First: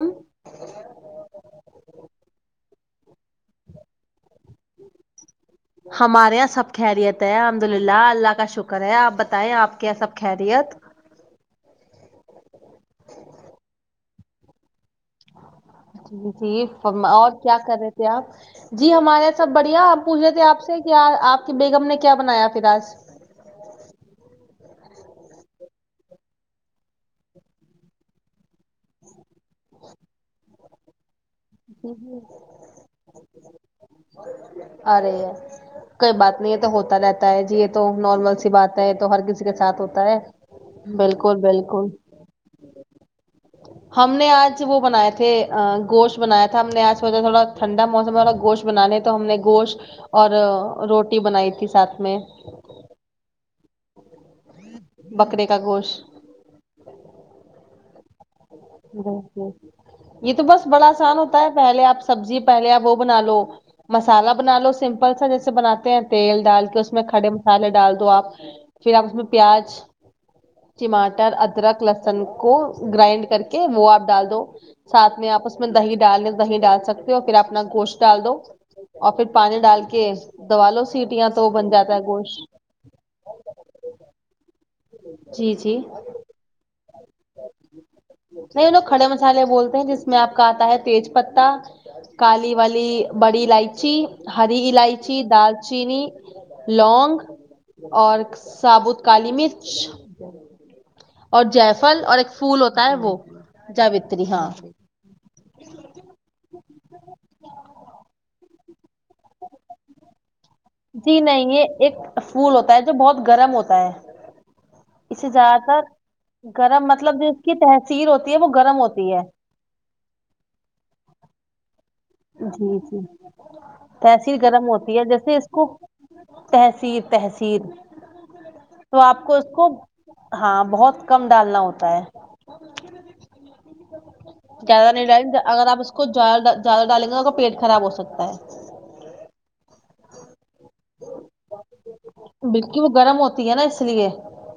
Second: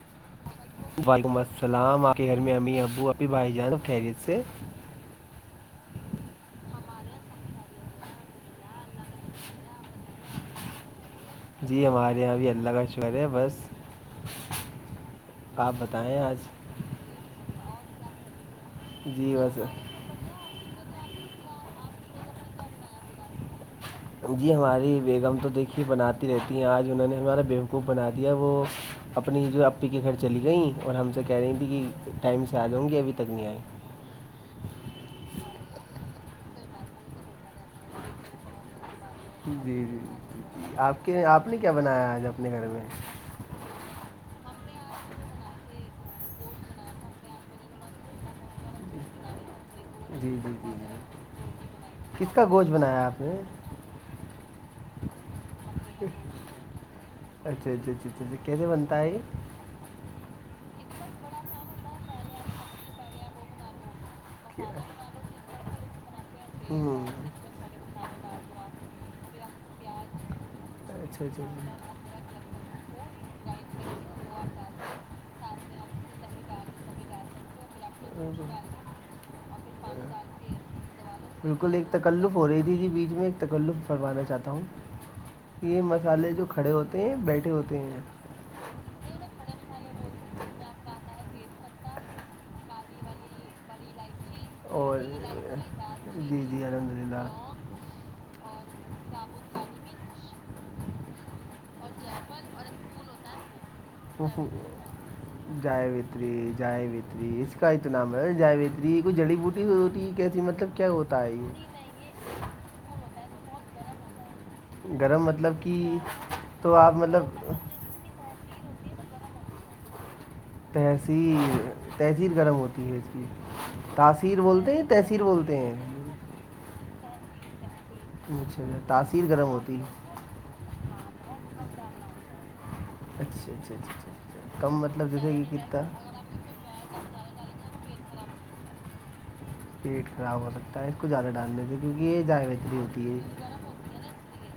ہ وعلیکم السلام آپ کے گھر میں امی ابو اپی بھائی جان خیریت سے ہمارے یہاں سب خیریت ہے الحمد للہ اللہ کا شکر ہے آپ بتائیں آپ کے یہاں سب خیریت جی ہمارے یہاں ابھی اللہ کا شکر ہے بس آپ بتا جی اور کیا کر رہے تھے آپ جی ہمارے یہاں سب بڑھیا آپ پوچھ رہے تھے آپ سے کہ آپ کی بیگم نے کیا بنایا پھر آج جی ہماری بیگم تو دیکھیے بناتی رہتی ہیں آج انہوں نے ہمارا بیوقوف بنا دیا وہ اپنی جو آپی کے گھر چلی گئیں اور ہم سے کہہ رہی تھیں کہ ٹائم سے آ جاؤں گی ابھی تک نہیں آئیں آ رہے ہے کوئی بات نہیں ہے تو ہوتا رہتا ہے جی یہ تو نارمل سی بات ہے تو ہر کسی جی کے ساتھ جی ہوتا ہے آپ کے بالکل آپ نے کیا بالکل بنایا آج اپنے گھر میں ہم نے آج وہ بنائے تھے گوشت بنایا تھا ہم نے آج تھوڑا ٹھنڈا موسم میں تھڑا گوشت بنانے تھے تو ہم نے گوشت اور جی جی جی روٹی بنائی تھی ساتھ میں کچھ بنایا آپ نے بکرے کا گوشت اچھا اچھ اچا جی جی یہ تو بس بڑا آسان ہوتا ہے پہلے آپ سبزی پہلے آپ وہ بنا لو مسالہ بنا لو سمپل سا جیسے بناتے ہیں تیل ڈال ہوں۔ کے اس میں کھڑے مسالہ ڈال دو آپ پھر آپ اس میں پیاز اچھا اچھا ٹماٹر اچھا معاملات اخلاق لفظوں کو گائیڈ کریں گے ادرک ل من کو گرائنڈ کر کے وہ آپ ڈال دو سات میں آپ اس میں دہی ڈال ل دہ ڈال سکتے ہو اور پھر اپنا گوشت ڈال دو اور پھر پانی ڈال کے دبا لو سیٹیاں تو بن جاتا ہے گوشت دے دی تھی بیچ میں تکلط فرمانا چاہتا ہوں جی کہ جی یہ مسالحے جو کھڑے ہوتے ہیں بیٹھے ہوتے ہیں نہیں لوگ کھڑے مسالحے بولتے ہیں جس میں آپ کا آتا ہے تیج پتا کالی والی بڑی الائچی ہری اور الائچی دالچینی جی جی الحمد لونگ للہ اور سابوت کالی مرچ اور جیفل اور ایک پھول ہوتا ہے وہ جاوتری پوش ہاں جائے وتری جائے وتری اس کا اتناام ہے جائےوتری کوئی جڑی بوٹی ہو ہوتی ہے کیسی مطلب [inaudible] جی نہیں یہ ایک پھول ہوتا ہے جو بہت گرم ہوتا ہے اس گرم سے مطلب زیادہ کہ تر تو گرم آپ مطلب جو اس کی تحذیر ہوتی ہے وہ گرم ہوتی ہے تہسیی [inaudible] تحذیر گرم جی ہوتی ہے جی اس کی تحسیر تاثیر بولتے ہیں تحثیر بولتے ہیں تحصیر تحصیر اچھاا تاثیر گرم ہوتی ہے [inaudible] ہاں بہت کم ڈالنا ہوتا ہے اچھا اچھا اچھا اچھا اچھا کم زیادہ نہیں مطلب ڈالیں دیکھے گ گی اگر آپ کتنا اس کو زدہ ڈالیں گے کا پیٹ خراب ہو سکتا ہے [inaudible] اس کو زیادہ ڈال دیں گے کیونکہ یہ جائے اتنی بلکہ وہ ہوتی گرم ہے نا اس لیے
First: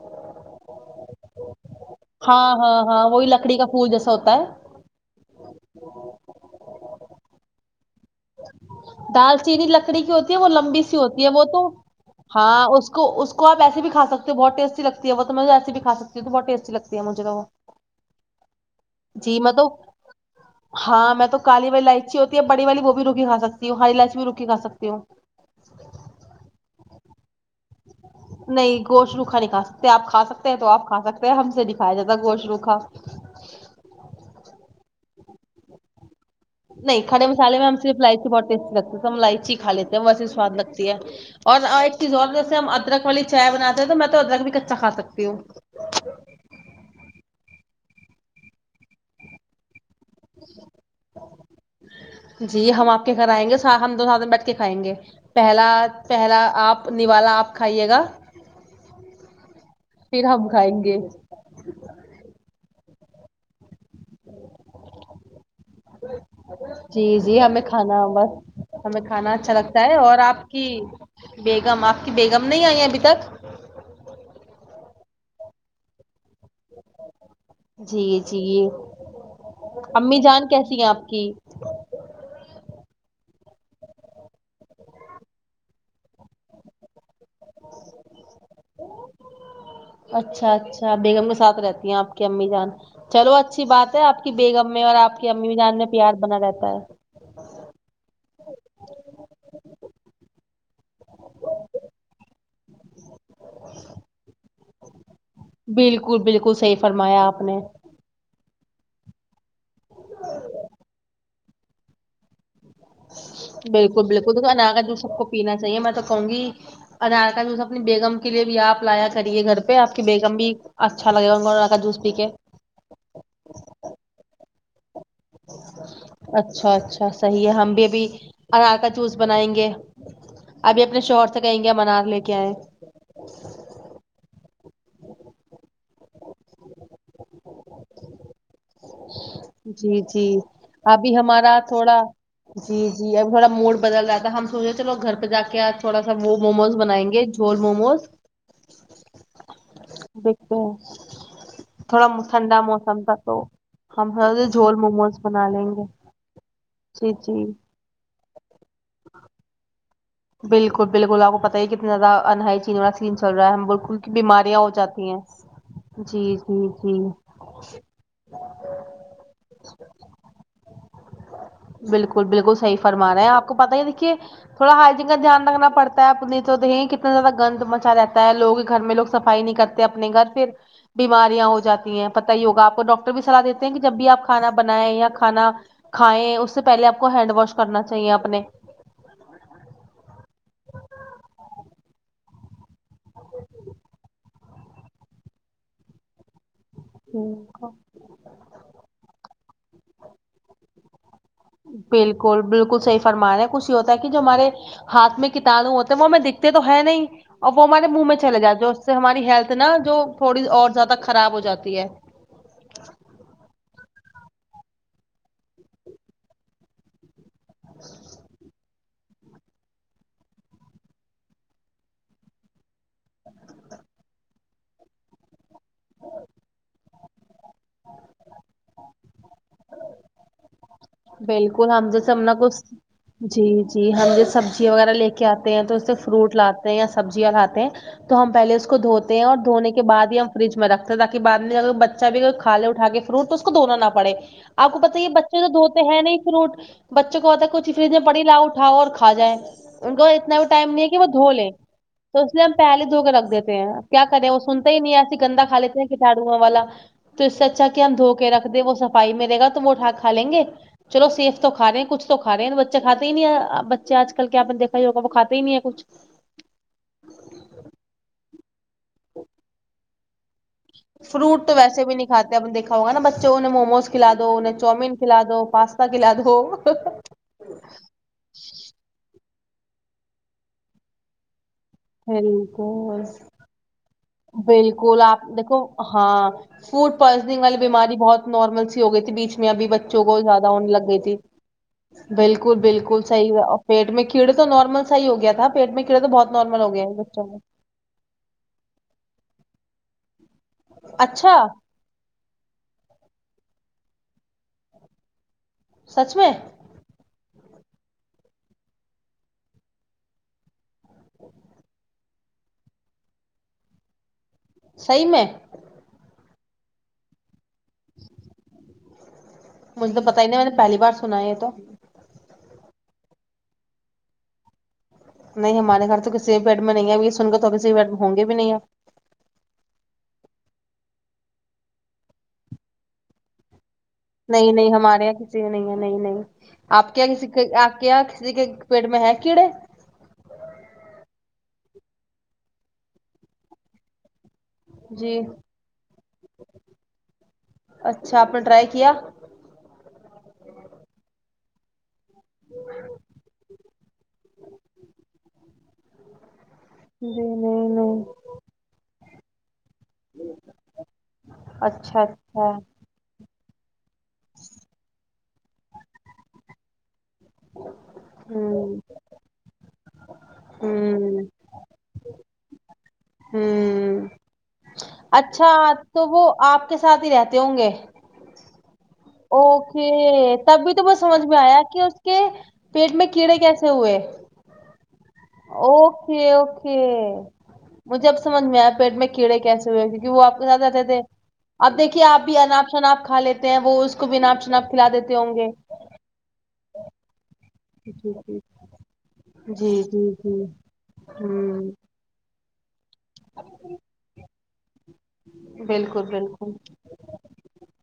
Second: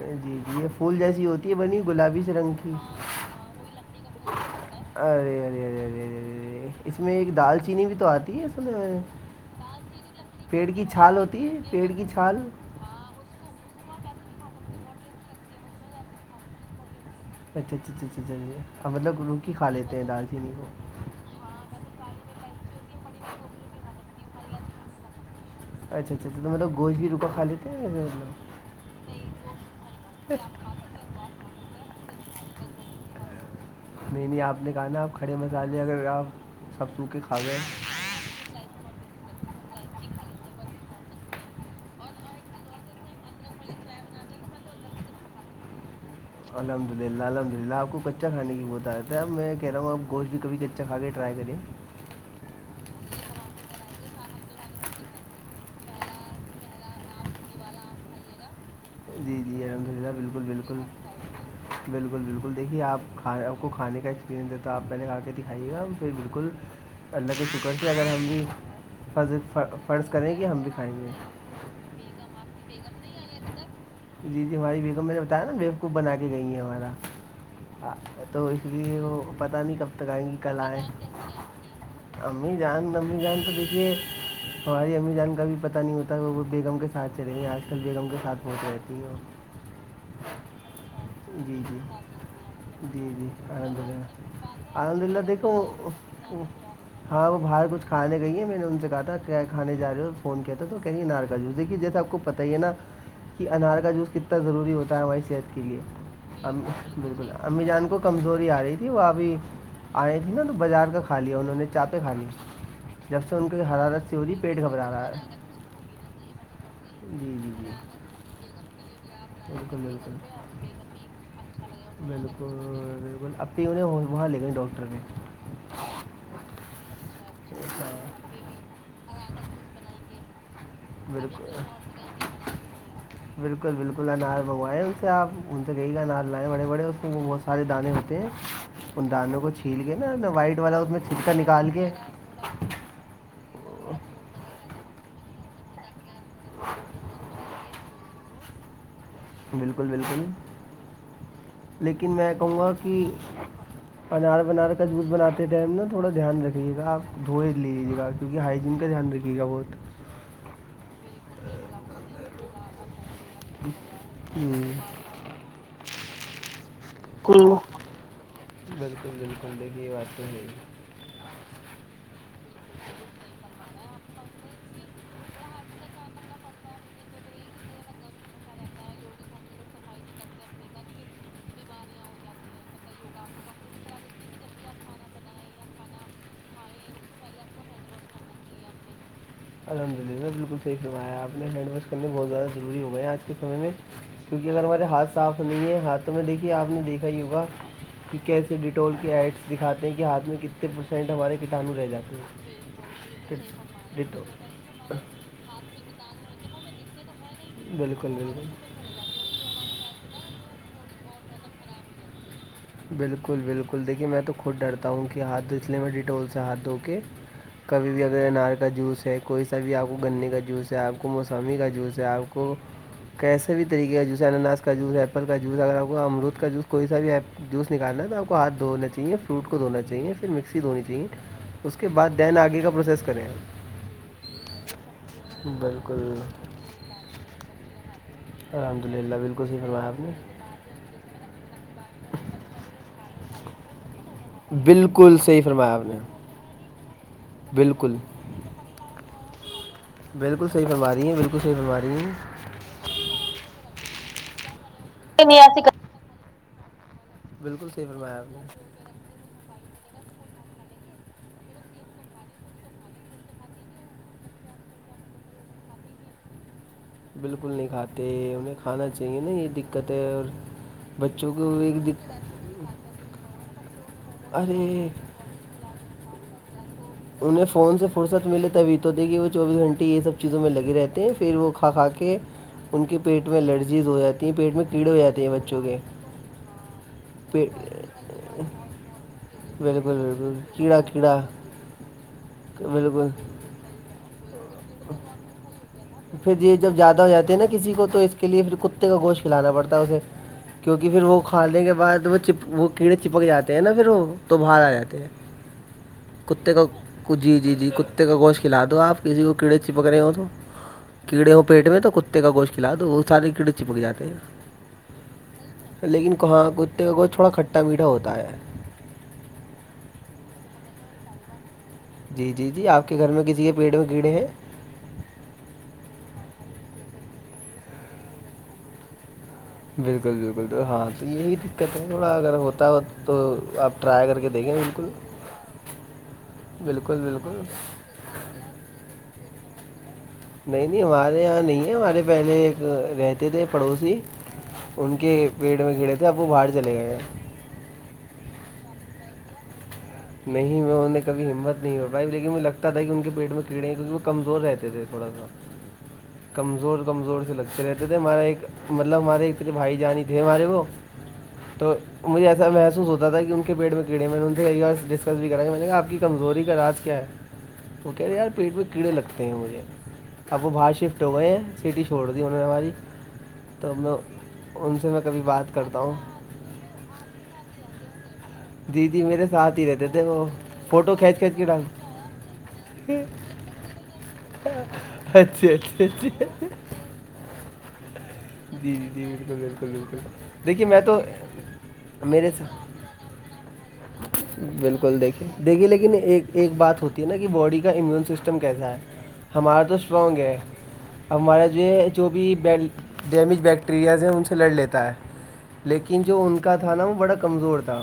[inaudible] جی جی یہ پھول جیسی ہوتی بنی گلابی [inaudible] ہاں کی ہاں ہاں وہی لکڑی کا پھول جیسا ہوتا ہے ارے ارے ارے ارے اے اے اس میں ایک دال چینی بھی تو آتی ہے [inaudible] دال چینی لکڑی کی ہوتی ہے وہ پیڑ لمبی کی سی چھال ہوتی ہے وہ تو پیڑ کی چھال ہاں اس اس کو اس کو آپ ایسی بھیھاک ہو بہت ٹی لگتی ہے وہ تو میں ایسی بھیھا سکتی تو بہت ٹی لگتی ہے مھے تو وہ اچھا اچھا اچھا اچ اچیے مطلب جی میں روکی تو کھا لیتے ہیں دال چینی کو [inaudible] ہاں میں تو کالی والی لائچی ہوتی ہے بڑی والی وہ بھی روکھیھا ستی ہو ہاری لائچ بھی روک کےھا سکتی ہو اچھا اچھا تو مطلب گوش بھی رکا خ لی تھےب [inaudible] نہیں گوش روکھا نہیں کا سکتے آپ کھا سکتے ہیں تو آپ کھا سکتے ہیں ہم سے نہیں کایا جاتا گوش روکھا نہیں نہیں آپ نے کہا نا آپ کھڑے مسالے اگر آپ [inaudible] نہیں کھڑے کھا مسالے گئے میں ہم صرف لائچی بہت ٹی لگتی ہے ہیں ہم لائچی کھ لیتے ہیں ویسی سواد لگتی ہے اور ایک چیز اور جیسے ہم ادرک والی چائے بناتے ہیں تو میں تو ادرک بھی کچا کا سکتی ہوں الحمد للہ الحمد للہپ کو کچاھے کی بہتتایا ہےب میں کہ رہاوں گپ گشت بھی کھی کچا کھا کے ٹرائی کرے [inaudible] جی ہم آپ کے گھر آئیں گے س ہم دو ساتھ میں بیٹھ کے کھائیں گے پہلا پہلا آپ نوالا آپ کھائیے گا جی جی ہم پھر ہم کھائیں گے بالکل بالکل دیکھیے آپ کھا آپ کو کھان کا ایکسپریئنس دے تو آپ پہلے آا کے دکھائیے گا ج بالکل جی اللہ جی کی ہمیں شکرش کیاگ کھانا رہے ہمی [inaudible] بس ہمیں کھانا اچھا لگتا ہے اور آپ کی کھائیں گے بیگم آپ کی بیگم نہیں آئی ابھی تک جی جی ہماری بیگم میں نے بتایا نا ویب کوپ بنا کے گئی ہے ہمارا ہ جی تو اس جی لیے وہ پتاہ نہیں کب تک امی آئیں گی جان کل کیسی آئیں ہیں آپ کی امی جان امی جان تو دیکھیے ہماری امی جان کا بھی پتہ نہیں ہوتا وہ وہ بیگم کے ساتھ [inaudible] چلیںے آج کل بیگم کے ساتھ پہچ رہتی ہیں اور [inaudible] اچھا اچھا بیگم کے ساتھ جی جی رہتی ہیں آپ کی امی جان جی جی چلو اچھی الحمد بات ہے آپ کی للہ بیگم میں اور الحمد للہ آپ کی امی بھی دیکھو جان میں پیار بنا رہتا ہے ہاں وہ باہر کچھے گئی ہے میں نے ان سے کہا تھا کیا کھان جا رہے ہو فون کیا تھا تو کہیںے نار کا جوس دیک کہ جیسے آپ پت ہی ہے نا کہ انار کا جوس کتنا ضروری ہوتا ہے ہماری صحت کے لیے بالکل ا بالکل صحیح فرمایا بالکل آپ نے امی جان کو کمزوری آ رہی تھی وہ ابھی آئے تھیں نا تو بازار کا کھا لیا انہوں نے چا پیں کھا لی جب سے ان کو بالکل حرارت سے ہو بالکل رہی د پیٹ اناگا گھبرا جوس رہا سب کو ہے پینا چاہیے میں تو کہوں گی آدھار جی کارڈ جی اسس جی اپنی بیگم کے لیے بھی آپ لایا کریے گھر پہ بالکل آپ کی بیگم بھی اچھا لگ گا انا کا جوس پی کے پھر انہیں وہاں لے گئے ڈاکٹر نے [inaudible] اچھا اچھا صحی ہے ہم بھی ابھی انرار کا جوس بنائیں گے ابھی اپنے شوہر سے بالکل کہیں گے منار لے کے آئےیں بالکل بالکل انار منوائے سے آپ ان سے کہئی کا انار لائے بڑے بڑے اس سارے دانے ہوتے ہیں ان دانوں کو چھیل جی کے نا جی نا وائٹ والا اس میں ابھی چھلکا ہمارا نکال کے تھوڑا جی جی اب تھوڑا موڈ بدل رہا تھا ہم سوچے چلو گھر پہ جا کے آج تھوڑا سا وہ موموز بنائیں گے جھول موموز غ بالکل بالکل دیکھتے ہیں تھوڑا لیکن میں کہوں ٹھنڈا گا موسم کہ تھا تو ہم انار تھوڑا ونار جھول کاجوس موموز بناتے بنا لیں ٹائم گے ناوڑا دھیان رکھیے گا جی آپ دھو جی ہی لیجیے گا کیونکہ ہائیجین کا دھیان رکے گا بہت بالکل بالکل آپ کو پت ہی ہے کتنا زیادہ انہ چینا چل رہا ہے بالکل کی بیماریاں ہو جی جاتی ہیں جی جی جی بکل بالکل بالکل دیکھی یہ بات تو ہوی بالکل بالکل صحیح فرما رہا ہے آپ کو پتاہ ہی دیکھیے تھوڑا ہائی کا دھیان رکھنا پڑتا ہے اپنی تو دہ کتنا زیادہ گند مچا رہتا ہے لوگ گھر میں لگ سفائی نہیں کرتے اپنے گھر پھر بیماریاں ہو جاتی ہیں پت ہی ہوگا آپ کو ڈاکٹر بھی سلاح دیتے ہیں کہ جب بھی آپ کھانا بنائیں یا کھانا کھائیں اس سے پہے آپ کو ہینڈ واش کرنا چاہیے اپنے الحمد للہ بالکل صحیح فمایا آپ نے ہینڈ واش کرنے بہت زیادہ ضروری ہو گئے آج کے سمے میں کیونکہ اگر ہمارے ہاتھ صاف نہیں ہے ہاتھ تو میں دیکھیے آپ نے دیکھا ہییگا کہ کیسے ڈیٹول کے ایڈس دکھاتے ہیں کہ ہاتھ میں کتنے پرسینٹ ہمارے کٹانو رہ جاتے بالکل ہیں بالکل صحیح فرمان ہے کچھ یہ ہوتا ڈٹ- ہے کہ جو ہمارے ڈیٹول ہاتھ میں کتااروں ہوتے ہیں وہ ہمیں دکھتے تو ہے نہیں اور وہ ہمارے منہ بالکل میں چل بالکل جاتے جو سے ہماری ہیلتھ نا جو تھوڑی اور زیادہ خراب ہو جاتی ہے بالکل بالکل دیکھیے میں تو خود ڈرتا ہوں کہ ہاتھو اس لیے میں ڈیٹول سے ہاتھ دھو کے کبھی بھی اگر انار کا جوس ہے کوئی سا بھی آپ کو گنے کا جوس ہے آپ کو موسامی کا جوس ہے آپ کو کیسے بھی طریقے کا جوس ہے اننااس کا جوس ہے ایپل کا جوس ہے اگر آپ کو امرود کا جوس کوئی سا بھی ایپ جوس نکالنا ہے تو آپ کو ہات دھو چاہیے فروٹ کو دونا چاہیے پھر مک بالکل ہم جیسے ہم نہ آگے کا کچھ پروسیس کریں جی جی ہم جیسے سبزی وغیرہ لے کے کیا آتے ہیں تو اس سے بالکل فروٹ لاتے ہیں یا سبزیاں لاتے ہیں تو ہم پہلے اس کو الحمد للہ دھوتے ہیں اور بالکل صحیح دھونے کے فرمایا آپ بعد نے ہی ہم فریج میں رکھتے ہیں تاکہ بع میں اگر بچہ بھی اگر کھالے اٹھا کے فرٹ تو اس کو دھونا نہ پڑے آپ کو پت یہ بالکل صحیح بچے تو دو فرمایا آپ تو نے ہے نہیں فروٹ بچوں کو بتا ہے کچھ فریج بالکل میں پڑ ہی لا اٹھاؤ اور کھا جائے ان کو اتنا بھی بالکل صحیح ٹائم نہیں ہے فرما کہ وہ رہی ہیں دھو بالکل لیں صحیح فرما رہی ہیں تو اس لی ہم پہلے دھو کے رکھ دیتے ہیں کیا کریں وہ سنتا ہی نہیں ایسی گندا کھ لیتے ہیں کتاڑوں والا تو اس سے اچھا بالکل کہ صحیح ہم دھو فرمایا کے آپ رکھ دیں نے وہ صفائی میرے گا تو وہ اٹھا کا لیں گے چلو سیف تو کھاے ہیںچھ تو کھ رہے ہیں بچے کاتے ہی نہیں ہے بچے آج کل کیا آپ نے دھا ہی ہوا وہ کاتا ہی نہیں ہے کچ بالکل نہیں کھاتے انہیں کھانا چاہیے نا یہ دقت ہے اور بچوں فروٹ کو تو ایک ویسے بھی نہیں دق کاتے اپ دیکھا ہوگا ن بچوںہ نے موموز کھلا دو انہ ارے چوومین کھلاا دو پاستا کھلا دو انہیں فون سے فرصت ملے تبھی تو دھی کہ وہ چوبیس گھنٹے یہ سب چیزوں میں لگ رہتے ہیں پھر وہ کھا کھا کے کہ ان کے بالکل پیٹ میں الرجیز ہو جاتی ہیں پیٹ میں کیڑے ہو بالکل جاتے آپ ہیں دیکھو بچوں کے ہاں فوڈ پوائزننگ پیٹ والی بیماری بہت نارمل سی ہو گئی تھی بیچ میں ابھی بالکل بچوں کو بالکل زیادہ ہونے کیڑا لگ گئی تھی کیڑا بالکل بالکل صحیح پیٹ میں کیڑے تو نارمل صحیح ہو گیا تھا پیٹ میں کیڑے تو بہت پھر یہ نارمل جب گئے زیادہ ہو بچوں جاتے میں ہیں نا کسی کو تو اس کے لیے پھر کتے کا گوشت کھلانا پڑتا ہے اسے کیونکہ پھر وہ اچھا کھانے کے بعد وہ چ وہ کیڑے چپک جاتے ہیں نا پھر وہ تو باہر آ جاتے ہیں سچ میں کتے کو جی جی جی کتے کا گوشت کھلاا دو آپ کسی کو کیڑے چپک رہے ہو تو کیڑے وہ پیٹ میں تو کتے کا گوش کھلا دو وہ سارے کیڑے چپک جاتے ہیں صحیح میں لیکن کہاں کتے کا گوشت تھوڑا کھٹا میٹھا ہوتا ہے مجھے تو پتا ہی نہیںا میں نے پہلی بار سنا ہے یہ تو جی جی جی آپ کے گھر میں کسی کے پیٹ میں کیڑے ہیں نہیں ہمارے گھر تو کسی بھی بیڈ میں نہیں ہے اب سن گا تو کسی بیڈ میں ہوں گے بھی نہیں ہے بالکل بالکل تو ہاں تو یہی دقت ہے تھوڑا اگر ہوتا ہو تو آپ ٹرائی کر کے نہیں دیکھیں نہیں بالکل ہمارے یہاں کسی نہیں ہے نہیں نہیں آپ بالکل کیا کسی بالکل کا کیا کسی کے پیٹ میں ہے کیڑے نہیں نہیں ہمارے یہاں نہیں ہے ہمارے پہلے ایک رہتے تھے پڑوسی ان کے جی پیٹ میں گھیرے تھے اب وہ باہر چلے گئے اچھا آپ نے ٹرائی کیا نہیں میں ان نے کبھی ہمت نہیں ہو پاائی لیکن مج لگتا کہ ان کے پیٹ کیڑے ہیں کیونکہ وہ کمزور رہتے تھے تھوڑا سا کمزور جی کمزور سے لگتے نہیں رہتے تھے نہیں ہمارا ایک مطلب ہمارے مے بھائی جانی تھے ہمارے وہ تو اچھا مجھے ایسا اچھا محسوس ہوتا تھا کہ ان کے پیٹ میں کیڑے م رون تھ گ اور ڈسکس بھی کرا گ میں نے کہا آپ کی کمزوری کا علاج کیا ہے وہ کہہ رہے ہیں یار پیٹ میں ہمم کیڑے لگتے ہیں مجھے اب وہ باہر شفٹ ہو ہمم گئے ہیں سٹی ش چھوڑ دییا انہوں نے ہماری تو میں ہمم ان سے میں کبھی اچھا بات کرتا ہوں تو وہ آپ کے ساتھ ہی رہتے ہوں گے دیدی میرے ساتھ ہی رہتے اوکے تھے وہ تب بھی تو فوٹو بس کھینچ سمجھ کھینچ میں کے آیا ڈال کہ اس کے پیٹ میں کیڑے کیسے ہوئے اچھا اچھا اچھا اوکے مجھے اب سمجھ میں آیا جی جی پیٹ جی میں بالکل کیڑے بالکل کیسے ہوئے بالکل کی کہ وہ آپ کو زیاد دیکھیے میں رہتے تھے تو اب دیکھیے آپ میرے بھی سا- انناپ شناپ کھا لیتے ہیں وہ اس کو بھی انپ شناپ کھلا بالکل دیتے دیکھیے ہوں گے دیکھیے لیکن ایک ایک بات ہوتی نا بای امیون جی جی سسٹم کیسا ہے ہمارا جی تو جی اسٹرانگ ہے جی اب ہمارا جو ہوں ہے جو بھی ڈیمیج بیکٹیریاز ہیں ان سے لڑ لیتا ہے لیکن بالکل جو ان بالکل کا تھا نا وہ بڑا کمزور تھا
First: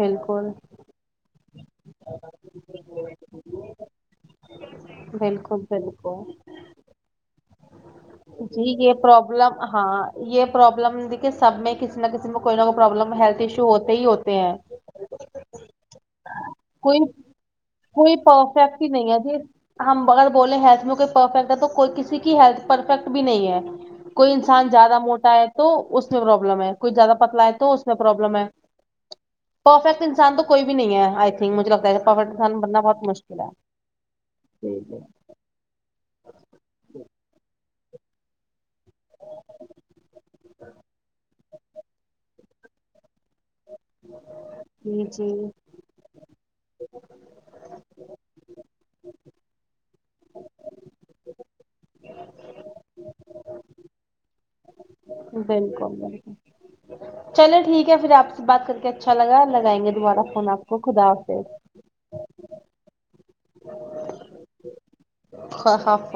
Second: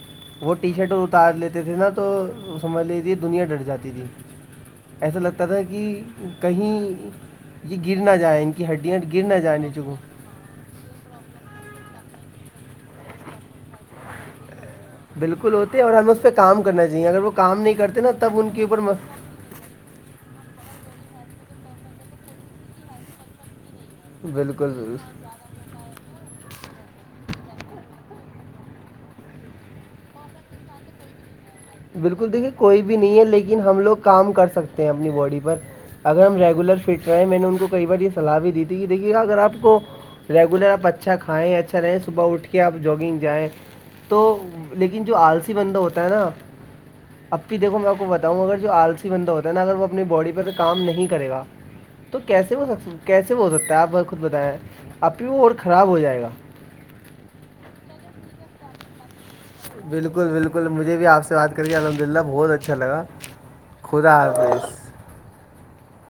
بالکل وہ ٹی شرٹ تار لیتے تھے نا تو سمجھ لی تھی دنیا ڈر جاتی تھی ایسا لگتا تھا بالکل کہ بالکل کہیں یہ گر نہ جائےیں ان کی جی یہ ہڈیاں گر نہ پرابلم جانے ہاں چکوں یہ پروابلم دیکھیے سب میں کسی نہ کسی میں کوئی نہ کوئی پرابلم ہیلتھ ایشو ہوتے ہی ہوتے ہیں بالکل ہوتے ہیں اور ہمیں اس پہ کام کرنا کوئی چاہیے اگر وہ کام نہیں کرتے نا کوئی تب ان کے اوپر پرفیکٹ ہی نہیں ہے جی ہم اگر بولیں ہیلتھ میں کوئی پرفیکٹ ہے تو کوئی کسی کی ہیلتھ پرفیکٹ بھی نہیں ہے کوئی انسان بالکل زیادہ موٹا ہے تو اس میں پروابلم ہے کوئی زیادہ پتلا ہے تو اس میں پروابلم ہے پرفیکٹ انسان تو کوئی بھی نہیں ہے تھنک مجھے لگتا ہے پرفیکٹ بالکل دیکھیے انسان بننا کوئی بھی بہت نہیں ہے مشکل لیکن ہم لوگ کام کر سکتے ہیں اپنی باڈی پر اگر ہم ریگولر فٹ رہے ہیں میں نے ان کو کئی بار یہ سلاح بھی دی تھی کہ دیکھیے گا اگر آپ کو ریگولر آپ اچھا کھائیں اچھا رہیں صبح اٹھ کے آپ جاگنگ جائیں تو لیکن جی جو جی آلسی بندہ ہوتا ہے نا اب بھی دیکھو میں آپ کو بتاؤں اگر جو آلسی بندہ ہوتا ہے نا اگر وہ اپنی باڈی پہ تو کام نہیں کرے گا تو کیسے ہو سک کیسے وہ ہو سکتا ہے آپ خود بتایا اب بھی وہ اور خراب بالکل ہو جائے گا بالکل چلے ٹھیک ہے پھر آپ سے بات کر کے اچھا لگا لگائیں گے دوبارہ فون آپ کو خدا حافظ شکری الحمد للہ بہت اچھا لگا خدا حافظ خاں ہاں